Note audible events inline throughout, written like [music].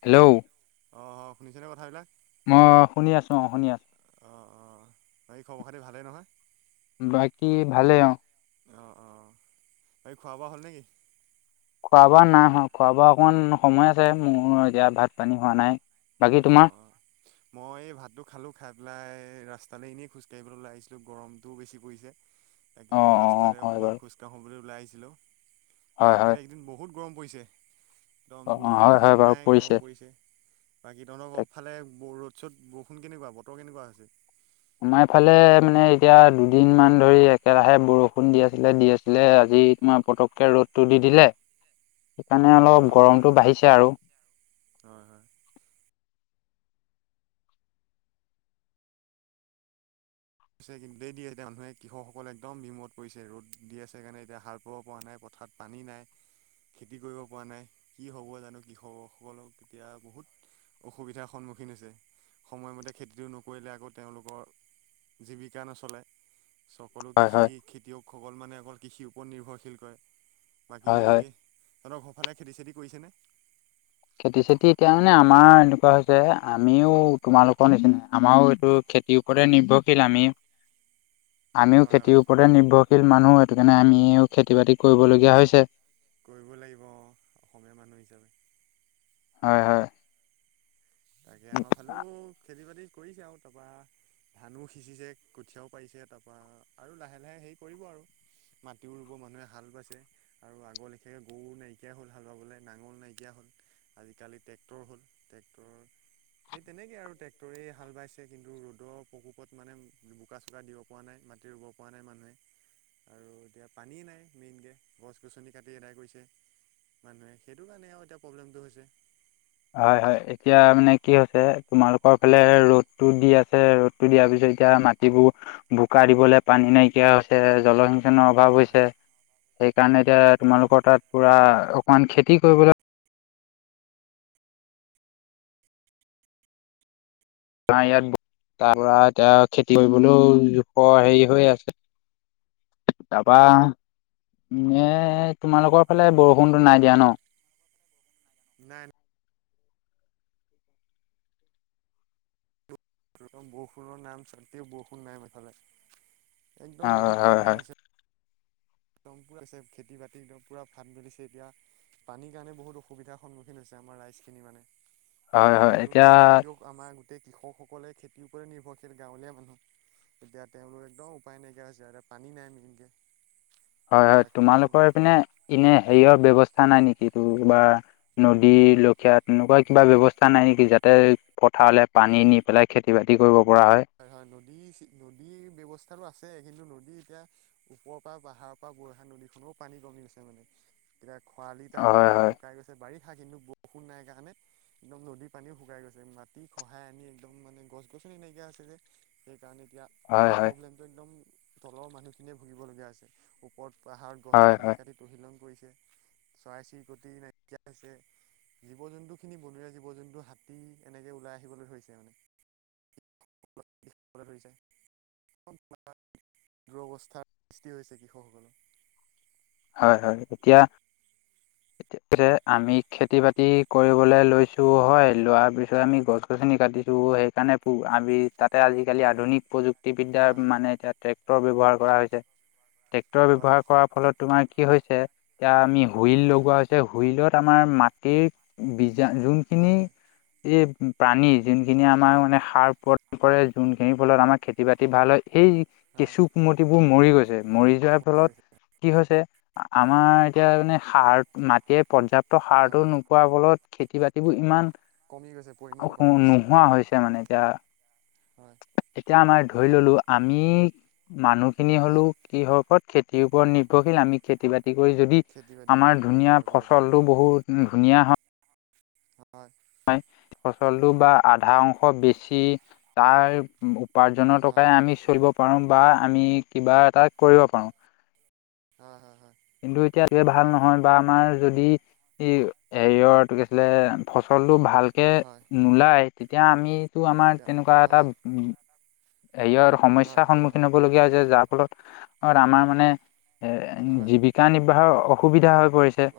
Hello অ হয় শুনিছেনে কথাবিলাক ম শুনি আছো অ শুনি আছো অঁ অঁ ব এই খবৰ খাতি ভালেই নহয়। বাকী ভালে অ অঁ অঁ এইী খোৱা বোৱা হ'ল নেকি। খোৱা বোৱা নাই খোৱা বোৱা অকমান সময় আছে মোৰ এতিয়া ভাত পানী হোৱা নাই বাকী অ তোমাৰ মই এই ভাতটো খালো খাই পেলাই ৰাস্ত তালে এনেই খোজকাঢ়িবলৈ ওাই আহিছিলো গৰমটোও বেছি পৰিছে তাকে অ বোলো অ অ ৰাস্তাৰে হয় অকণমান বাৰু খোজ কাঢ়িবলৈ ওলাই আহিছিলোঁ হয় আফালে হয় একদিন বহুত। গৰম পৰিছে একদম অ অ বৰষুণ হয় হয় জৰষুণ বাৰু নাই গৰম পৰিছে বাকী তহঁতৰ তাক অফালে ৰ'দ চ'দ বৰষুণ কেনেকুৱা বতৰ কেনেকুৱা আছে সোমাই ফালে মানে এতিয়া দুদিন মান ধৰি একেৰাহে বৰষুণ দি আছিলে দি আছিলে আজি। তোমাৰ পতককে ৰ'দটো দি দিলে হ সেইকাৰণে অলপ গৰমতটো বাঢ়িছে আৰু হয় হয়। েই দিয়ে এতিয়া মানুহে কৃষসকলে একদম বিমত পৰিছে ৰ'দ দি আছে সেইণ এতিয়া সাৰ পাব পৰা নাই ক ঠাত পানী নাই খেতি কৰিব পৰা নাই কি হ'ব জানো কৃষকসকলক তেতিয়া বহুত। অসুবিধাৰ সন্মুখীন হৈছে সময়মতে খেতিটো নকৰিলে আকৌ তেওঁলোকৰ। জীৱিকা নচলে সকলো হয় কৃষি হয় খেতিয়কসকল মানে অকল কৃষিও ওপৰত নিৰ্ভৰশীল কৰে বাকী হয় হয় সিহঁতক সৰফালে খেতি চেতি কৰিছেনে খেতি চেতি এতিয়া মানে আমাৰ এনেকুৱা হৈছে আমিও তোমালোকৰ নিচিনা আমাৰও এইটো। খেতিৰ ওপৰে নিৰ্ভৰশীল আমি। [unintelligible] আমিও খেতিৰ হয় ওপৰতে নিৰ্ভৰশীল মানুহ সেইটো কাৰণে আমিও খেতি বাতি কৰিবলগীয়া হৈছে কৰিব লাগিব অ অসমীয়া মানুহ হিচাপে হয় হয় তাকে আমাৰ ফালেও খেতি বাতি কৰিছে আৰু তাৰপা ধানো সিঁচিছে কঠীয়াও পাৰিছে তাৰপা আৰু লাহে লাহে হেৰি কৰিব আৰু মাটিও ৰুব মানুহে হাল বাইছে আৰু আগ লেখীয়াকৈ গৰু নাইকিয়া হল হাল বাবলৈ নাঙল নাইকিয়া হল আজিকালি ট্ৰেক্টৰ হ'ল ট্ৰেক্টৰ। সেই তেনেকে আৰু ট্ৰেক্টৰে হাল বাইছে কিন্তু ৰ'দৰ প্ৰকোপত মানে বোকা চোকা দিব পৰা নাই মাটিৰ ব পৰা নাই মানুহে আৰু এতিয়া পানী নাই মেইনকে গছ গছনি কাটি এদাই কৈছে মানুহে সেইটো কাৰণে আৰু এতিয়া প্ৰব্লেমটো হৈছে হয় হয় এতিয়া মানে কি হৈছে তোমালোকৰ ফালে ৰ'দ টো দি আছে ৰ'দটো দিয়াৰ পিছত এতিয়া মাটিবোৰ বোকা দিবলৈ পানী নাইকিয়া হৈছে জলসি। অভাৱ হয় হৈছে সেইকাৰণে এতিয়া হয় তোমালোকৰ তাত পুৰা অকমান খেতি কৰিবলৈ ত ইয়াৰ তাৰ পৰা এতিয়া খেতি কৰিবলৈও জোখ হেৰি হৈ আছে তা পা এ তোমালোকৰ ফালে বৰষুণটো নাই দিয়া ন নাই নাই বৰষুণৰ নাম চান্তে বৰষুণ নাই ম এফালে হয় একদম বহুত হয় হয় প্ৰব্লেম হৈছে একদম পুৰা খেতি বাতি একদম পূৰা ফাত মেলিছে এতিয়া পানীৰ কাৰণে বহুত অসুবিধাৰ সন্মুখীন হৈছে আমাৰ ৰাইজখিনি মানে আৰু হয় হয় যিহেতু এতিয়া খেতিয়ও আমাৰ তেই কৃষকসকলে খেতিৰ ওপৰত নিৰ্ভৰশীল গাঁৱলীয়া মানুহ এতিয়া তেওঁলোক একদম উপায় নাইকিয়া হৈছে ইতে পানী নাই মিনকে হয় হয় তোমালোকৰ পিনে এনে হেৰিয়ৰ ব্যৱস্থা নাই নেকি এইটো বা নদী লখিয়া তেনেকুৱা কিবা ব্যৱস্থা নাই নেকি যাতে পথাৰলৈ পানী নি পেলাই খেতি বাতি কৰিব হয় হয় নদী নদীৰ ব্যৱস্থাতো আছে কিন্তু নদী যদি এতিয়া ওপৰৰ পৰা পাহাৰৰ পৰা বৈহা নদীখনৰও পানী কমি আছে মানে তেতিয়া খৰালি পাই হয় পুৰা হয় শুকাই গৈছে বাৰী থা কিন্তু বৰষুণ নাই কাৰণে একদম নদীৰ পানীও শুকাই গৈছে মাটি খহাই আনি একদম মানে গছ গছনি নাইকিয়া আছিল যে সেইকাৰণে এতিয়া হয় মানে হয় প্ৰব্লেমটো একদম তলৰ মানুহখিনিয়ে ভুগিব লগগীয়া আছে ওপৰত পাহাৰত গছ হয় গছনি হয় কাটি তহিলং কৰিছে। চৰাই চিৰিকটি নাইকিয়া হৈছে। জীৱ জন্তু খিনি বনৰীয়া জীৱ জন্তু হাতী এনেকে ওলাই আহিবলৈ ধৰিছে মানে। [unintelligible] যায় দুৰৱস্থাৰ সৃষ্টি হৈছে কৃষকসকলৰ। হয় হয় এতিয়া এতিয়া। পিছে আমি খেতি বাতি কৰিবলৈ লৈছো হয় লোৱাৰ পিছত আমি গছ গছনি কাটিছো। সেইকাৰণে আমি তাতে আজিকালি আধুনিক প্ৰযুক্ত বিদ্যাৰ হয় হয় মানে এতিয়া ট্ৰেক্টৰ ব্যৱহাৰ কৰা হৈছে। ট্ৰেক্টৰ হয় হয় ব্যৱহাৰ কৰাৰ ফলত তুমাৰ কি হৈছে এতিয়া আমি হুইল হয় হৈছে হুইলত আমাৰ মাটিৰ বীজা যোনখিনি এই প্ৰাণী যোনখিনি আমাৰ হয় মানে সাৰ উপৰত কৰে যোনখিনিৰ ফলত আমাৰ খেতি বাতি ভাল হয়। সেই হয় হয় কেঁচু কুমতিবোৰ মৰি গৈছে মৰি যোৱাৰ ফলত কি হৈছে আমাৰ এতিয়া মানে সাৰ মাটিয়ে পৰ্যাপ্ত হয় সাৰটো নোপোৱাৰ ফলত খেতি বাতিবোৰ ইমান কমি গৈছে পৰিমাণ কমি গৈছে নোহোৱা হৈছে মানে এতিয়া হয় এতিয়া আমাৰ ধৰি সেয়া ললো আমি মানুহ খিনি হয় হ'লেও কিহৰ ওপৰত খেতিৰ ওপৰত নিৰ্ভৰশীল আমি খেতি বাতি খেতি কৰি যদি খেতি বাতি কৰি আমাৰ জীৱন ধুনীয়া নিৰ্বাহ কৰিব লাগিব ফচলটো বহুত ধুনীয়া হয়। হয় ফচলটো বা আধা অংশ বেছি তাৰ উপাৰ্জনৰ টক হয় আমি চলিব পাৰো বা আমি কিবা এটা কৰিব পাৰো। হয় হয় হয়। কিন্তু এতিয়া এই ভাল নহয় বা আমাৰ যদি হেৰিয়ৰ কি অছিলে ফচলৰ টো ভালকে হয় হয় নোলাই তেতিয়া আমিটো আমাৰ এতিয়া তেনেকুৱা এটা হয় হেৰি আৰু হয় সমস্যাৰ হয় হয় সন্মুখীন হব লগীয়া হৈছে যাৰ ফলত আমাৰ মানে এ জীৱিকা নিৰ্বাহৰ অসুবিধা হয়।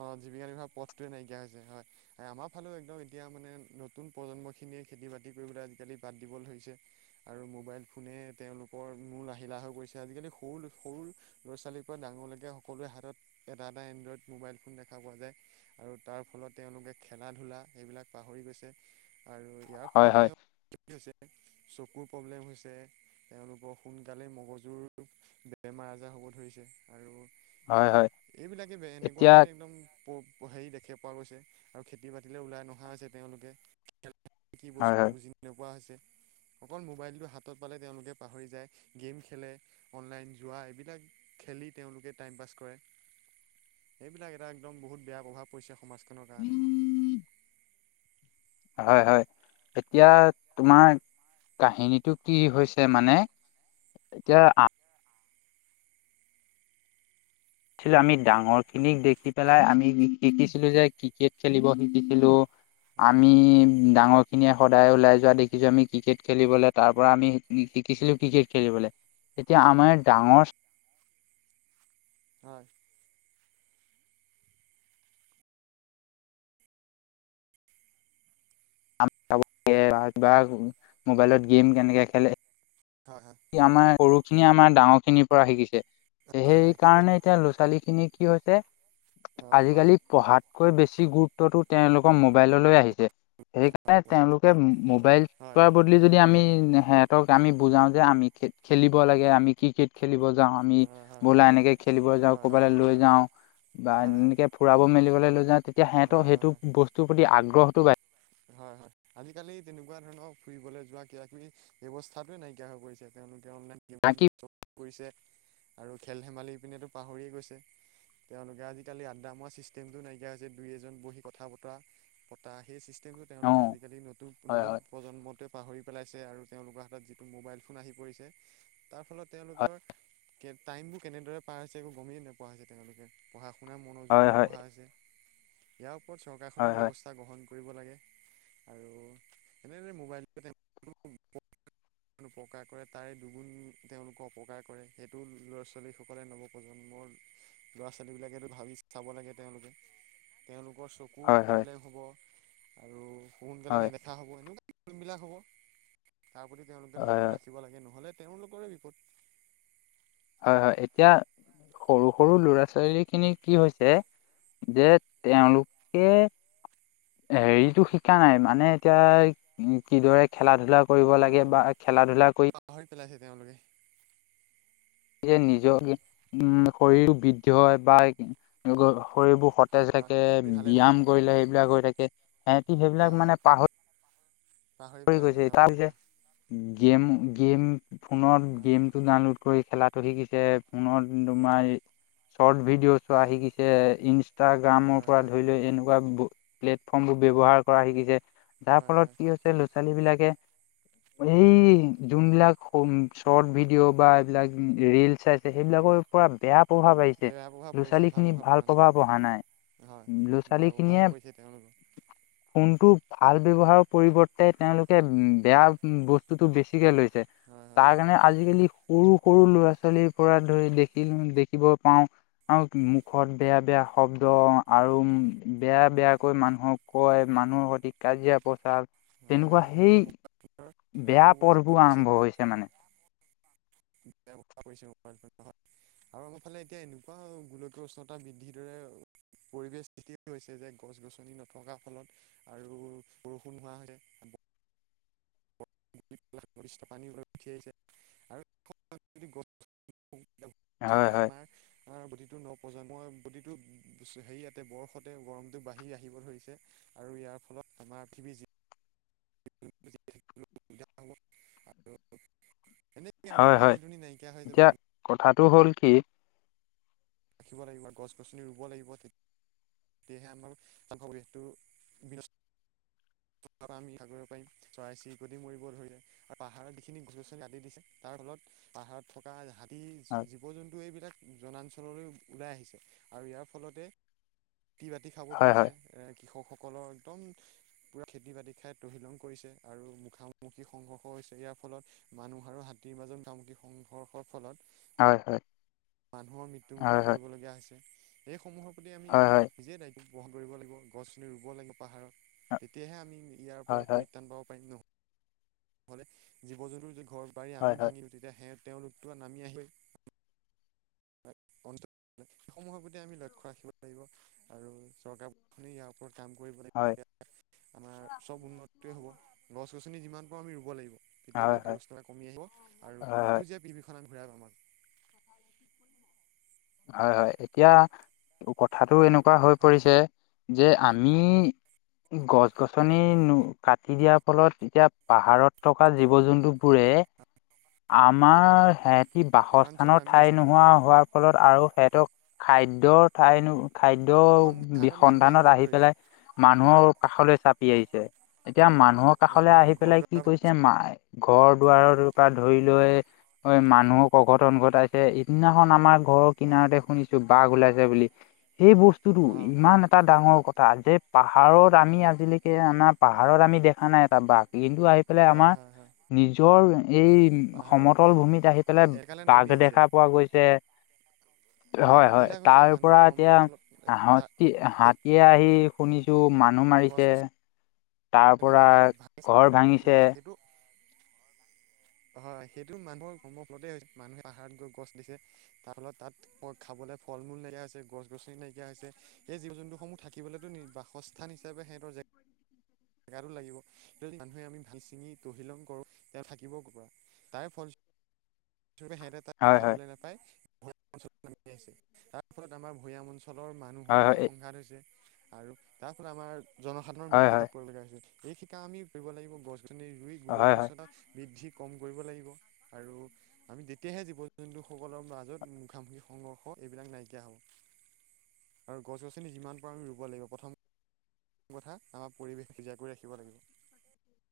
অ জীৱিকা নিৰ্বাহৰ পথটোৱে নাইকিয়া হৈছে হয় আমাৰ ফালে একদম এতিয়া মানে নতুন প্ৰজন্ম খিনিয়ে খেতি বাতি কৰিবলৈ আজিকালি বাদ দিব ধৰিছে। আৰু মোবাইল ফোনে তেওঁলোকৰ মুল আহিলাহ হৈ পৰিছে আজিকালি সৰু সৰু ল'ৰা ছোৱালীৰ পৰা ডাঙৰলৈকে সকলোৱৰে হাতত এটা এটা এনড্ৰইড মোবাইল ফোন দেখা পোৱা যায় আৰু তাৰ ফলত তেওঁলোকে খেলা ধূলা সেইবিলাক পাহৰি গৈছে। আৰু ইয়াৰ হয় ফলত হয় তেওঁ [unintelligible] হৈছে চকুৰ প্ৰব্লেম হৈছে। তেওঁলোকৰ সোনকালে মগজুৰ বেমাৰ আজাৰ হব ধৰিছে। আৰু হয় হয়। এইবিলাকে এনেকুৱা এতিয়া মানে একদম হেৰি দেখি পোৱা গৈছে আৰু খেতি বাতিলৈ ওলাই নহা হৈছে তেওঁলোকে। কি বস্তু হয় হয় বুজি নোপোৱা হৈছে। অকল মোবাইলটো হাতত পালে তেওঁলোকে পাহৰি যায়। গেম খেলে, অনলাইন জোৱা এইবিলাক খেল তেঁওলোকে টাইম পাছ কৰে। সেইবিলাক এটা একদম বহুত বেয়া প্ৰভাৱ পৰিছে সমাজখনৰ কাৰণে। হয় হয়। এতিয়া তোমাৰ কাহিনীটো কি হৈছে মানে এতিয়া আমি ডাঙৰ খিনিক দেখি পেলাই আমি শিকিছিলো যে ক্ৰিকেট খেলিব শিকিছিলো। হয় আমি ডাঙৰখিনিয়ে সদায় ওলাই যোৱা দেখিছোঁ আমি, ক্ৰিকেট খেলিবলে তাৰ পৰা আমি শিকিছিলোঁ ক্ৰিকেট খেলিবলে। তেতিয়া হয় আমাৰ ডাঙৰ হয়। [unintelligible] বা মোবাইলত গেম কেনেকে খেলে? হয় হয় আমাৰ সৰুখিনিয়ে আমাৰ ডাঙৰ খিনিৰ পৰা শিকিছে, হয় সেই হয় কিন্তু কাৰণে এতিয়া ল'ৰা ছোৱালী খিনিক কি হৈছে হয় আজিকালি পঢ়াতকৈ বেছি গুৰুত্বটো তেওঁলোকৰ মোবাইললৈ আহিছে। সেইকাৰণে হয় তেওঁলোকে মোবাইল হয় চোৱা হয় বদলি যদি আমি সিহঁতক আমি বুজাও যে যে আমি খেলিব লাগে আমি ক্ৰিকেট খেলিব যাওঁ আমি হয় হয় হয় বলা এনেকে খেলিব যাওঁ হয় ক'বালৈ হয় হয় হয় লৈ যাওঁ বা হয় হয় এনেকে ফুৰাব মেলিবলৈ লৈ যাওঁ তেতিয়া সিহঁতৰ হয় সেইটো হয় বস্তুৰ প্ৰতি আগ্ৰহটো বাঢ়ি হয় হয়। আজিকালি তেনেকুৱা ধৰণৰ ফুৰিবলৈ যোৱা কিবা কিবি ব্যৱস্থাটোয়ে নাইকিয়া হৈ পৰিছে। তেওঁলোক এতিয়া অনলাইন গেম কি খেলিব ধৰিছে, আৰু খেল ধেমালি পিনেতো পাহৰিয়ে গৈছে। তেওঁলোকে আজিকালি আড্ডা মৰা চিষ্টেমটো নাইকিয়া হৈছে, দুই এজন বহি কথা বতৰা পতা। সেই চষ্টম কিন্তু অ তেওঁলোকে আজিকালি নতুন হয় নতুন হয় প্ৰজন্মতে পাহৰি পেলাইছে আৰু তেওঁলোকৰ হাতত যিটো মোবাইল ফোন আহি পৰিছে তাৰ ফলত তেওঁলোকৰ কে টাইম বোৰ কেনেদৰে পাৰ হৈছে। একো গমেই নোপোৱা হৈছে তেওঁলোকে। পঢ়া শুনাত মনোযোগ হয় হয় নবহা হৈছে, ইয়াৰ ওপৰত হয় চৰকাৰখনেও হয় ব্যৱস্থা গ্ৰহণ কৰিব লাগে। আৰু এনেদৰে মোবাইল [unintelligible] উপকাৰ কৰে তাৰে দুগুণ তেওঁলোকৰ অপকাৰ কৰে সেইটো ল'ৰা ছোৱালীসকলে নৱপ্ৰজন্ম মৰ ল'ৰা ছোৱালীবিলাকেতো ভাবি চাব লাগে তেওঁলোকে। তেওঁলোক ৰ চকু হয় হয় প্ৰব্লেম হব, আৰু সোনকালে হয় হয় নেদেখা হ'ব সেনেকোৱাই বিলাক হ'ব তাৰ প্ৰতি তেওঁলোকে হয় লক্ষ্য ৰাখিব লাগে নহ'লে তেওঁলোকৰে বিপদ। এ এতিয়া সৰু সৰু ল'ৰা ছোৱালী খিনি কি হৈছে যে তেওঁলোকে হেৰিটো শিকা নাই মানে এতিয়া কিদৰে খেলা ধূলা কৰিব হয় লাগে হয় বা খেলা ধূলা কৰি পাহৰি পেলাইছে তেওঁলোকে। নিজৰ উম শৰীৰ বৃদ্ধি হয় বা গ শৰীৰবোৰ হয় সতেজ হয় থাকে, ভালে থাকে ব্যায়াম কৰিলে সেইবিলাক হৈ থাকে। সিহঁতি সেইবিলাক হয় হয় মানে পাহৰি পাহৰি পেলাইছে গৈছে। তেওঁলোকে হয় তাৰপাছত গেম গেম ফোনত হয় গেমটো ডাউনলোড কৰি খেলাটো শিকিছে। ফোনত তোমাৰ চৰ্ট ভিডিঅ' ছোৱা হয় হিকিছে। হয় ইনষ্টাগ্ৰামৰ হয় পৰা হয় ধৰি লৈ এনেকুৱা প্লেটফৰ্মবোৰ ব্যৱহাৰ কৰা শিকিছে, যাৰ হয় ফলত হয় কি হৈছে ল'ৰা ছোৱালী বিলাকে এই যোনবিলাক চৰ্ট ভিডিঅ' বা এইবিলাক ৰিল্চ চাইছে সেইবিলাক ৰ পৰা বেয়া প্ৰভাৱ আহিছে। বেয়া প্ৰভাৱ ল'ৰা পৰিছে ছোৱালী খিনি পৰা ভাল নাই প্ৰভাৱ অহা নাই। হয়, বেয়া প্ৰভাৱে পৰিছে তেওঁলোকৰ। ফোন টো ভাল ব্যৱহাৰৰ পৰিৱৰ্তে তেওঁলোকে বেয়া বস্তুটো বেছিকৈ লৈ তাৰ হয় হয় কাৰণে আজিকালি সৰু সৰু ল'ৰা ছোৱালীৰ পৰা ধৰি দেখিল দেখিব পাওঁ আৰু মুখত বেয়া, বেয়া শব্দ আৰু বেয়া বেয়াকৈ মানুহক কয়। মানুহৰ সঠিক কাজিয়া পচাৰ হয় হয় তেনেকুৱা হয় সেই তেওঁলোকে মোবাইলৰ এটা বেয়া পৰ্বোৰ আৰম্ভ হৈছে মানে। [inaudible] [unintelligible] আৰু‌ আমাৰ ফালে এতিয়া এনেকুৱা গোলকীয় উষ্ণতা বৃদ্ধিৰ দৰে পৰিবেশ [unintelligible] হৈছে যে গছ গছনি নথকাৰ ফলত আৰু বৰষুণ হোৱা [unintelligible] [unintelligible] তাৰপিছতে আমাৰ বডিটো ন প্ৰজন্মৰ হয় প্ৰতিটো হয় হেৰিয়াতে বৰফতে গৰমটো বাঢ়ি আহিব ধৰিছে আৰু ইয়াৰ ফলত আমাৰ পৃথিৱীৰ য আৰু [unintelligible] এনেকে মানে পানী দুনি নাইকিয়া হৈ যাব। টো হ'ল কি? ৰাখিব লাগিব। গছ গছনি ৰুব লাগিব। তে সেয়েহে আমাৰ চাফা পৰিবেশটো বিন অ [unintelligible] তাৰ আমি আগৰিব পাৰিম। চৰাই-চিৰিকটি মৰিব ধৰিলে আৰু পাহাৰত যিখিনি গছ গছনি কাটি দিছে, তাৰ ফলত পাহাৰত থকা হয় জীৱ-জন্তু এইবিলাক জনাঞ্চললৈ ওলাই আহিছে, আৰু ইয়াৰ ফলতে খেতি-বাতি খাব হয় হয় ধৰিছে, কৃষকসকলৰ একদম পুৰা খেতি-বাতি খাই তহিলং কৰিছে, আৰু মুখামুখি সংঘৰ্ষ হৈছে। ইয়াৰ ফলত মানুহ আৰু হাতীৰ কেইবাজন কামুকি সংঘৰ্ষৰ ফলত হয়, হয়। মানুহৰ মৃত্যু মুুখত হয় হয় পৰিব লগীয়া হৈছে। এইসমূহৰ প্ৰতি আমি হয় হয় নিজেই দায়িত বহন কৰিব লাগিব, গছ-গছনি ৰুব লাগিব পাহাৰত। তেতিয়াহে আমি ইয়াৰ হয় পৰা হয় হয় পৰিত্ৰাণ পাব পাৰিম নহ। নহ'লে জীৱ-জন্তুৰ যদি ঘৰ-বাৰি হয় আমি হয় ভাঙি দিওঁ তেতিয়া সে তেওঁলোকটো নামি আহিবই। হয়। অ সেইসমূহৰ প্ৰতি আমি লক্ষ্য ৰাখিব লাগিব, আৰু চৰকাৰ খনে ইয়াৰ ওপৰত কাম কৰিব লাগিব, তেতিয়া আমাৰ চব উন্নতি হ'ব। গছ-গছনি যিমান পাৰোঁ আমি ৰুব লাগিব। তেতিয়া হয় হয় ল ব্যস্থ [unintelligible] এটা কমি আহিব আৰু হয় হয় সেউজীয়া পৃথিৱীখন আমি ঘূৰাই পাম আৰু। হয়-হয়, এতিয়া কথাটো এনেকুৱা হৈ হয় পৰিছে যে আমি গছ-গছনি ন কাটি দিয়াৰ ফলত এতিয়া পাহাৰত থকা জীৱ-জন্তুবোৰে ৰে আমাৰ হে সি জনাঞ্চলত বাসস্থানৰ নামি ঠাই আহিছে হয় নোহোৱা হোৱাৰ ফলত আৰু সিহঁতক খাদ্যৰ ঠাই নোহো খাদ্যৰ বি সন্ধানত নামি আহিব সন্ধানত আহি ধৰিছে পেলাই মানুহৰ কাষলৈ চাপি আহিছে। এতিয়া মানুহৰ কাষলৈ মানুহৰ আহি ঘৰ পেলাই কি দুৱাৰ কৰিছে মা ঘৰ দুৱাৰৰ পৰা ধৰি লৈ মানুহক অঘটন ঘটাইছে। ইদিনাখন আমাৰ ঘৰৰ হয় হয় কিনাৰতে শুনিছো। বাঘ ওলাইছে বুলি, সেই বস্তুটো অ হয় ইমান এটা ডাঙৰ কথা যে পাহাৰত আমি হয় আজিলৈকে আমাৰ পাহাৰত আমি দেখা নাই এটা বাঘ। কিন্তু আহি পেলাই হয় আমাৰ হয় হয় নিজৰ এই পাহাৰত সমতল ভূমিত আহি পেলাই একালে বাঘ নামি আহিছে দেখা পোৱা গৈছে। আহ হয়, হয়। সেইবিলাক হৈছে তাৰ মানুহ পৰা কৰ্মৰ এতিয়া ফলত আহ তাৰ সেই হাতী-হাতীয়ে আহি শুনিছো মানুহ গছ মাৰিছে। তাৰ গছনি পৰা ঘৰ ভাঙিছে হয় সেইটো [unintelligible] হয়, সেইটো মানুহৰ কৰ্মৰ ফলতে হৈছে মানুহে পাহাৰত গৈ গছ দিছে তাৰ ফলত তাত খাব- লে ফল মূ নাইকিয়া হৈছে, গছ গছনি নাইকিয়া হৈছে, সেই জীৱ জন্তুসমূহ থাকিবলেতো বাসস্থান হিচাপে- সেটৰজে। জেগাটো লাগিব, যদি মানুহে আমি ভাঙি চিঙি তহিলং কৰোঁ তে থাকিব কৰপৰা। তাই ফল- সিহঁতে তাত হয় হয় খাবলৈ নাপায় ভঞ্চ আহ তাৰ ফলত আমাৰ ভূঞা অঞ্চল অঞ্চলৰ মানুহৰ হয় হয় মাজত সংঘাত হৈছে, আৰু তাৰ ফলত আমাৰ জনসাধাৰণৰ হয় হয় মৃত্যু মুখত হয় পৰিব লগা হৈছে। এই শিকা আমি কৰিব লাগিব গছ গছনি ৰুই হয় হয়। গোলকীয়চতা বৃদ্ধি। কম কৰিব লাগিব আৰু- আমি তেতিয়াহে জীৱ -জন্তু সকলৰ মাজত মুখামুখি সংঘৰ্ষ এইবিলাক নাইকিয়া হ'ব। আৰু গছ গছনি যিমান পাৰোঁ আমি ৰুব লাগিব, প্ৰথম- কথা আমাৰ পৰিৱেশ সিজা কৰি ৰাখিব লাগিব।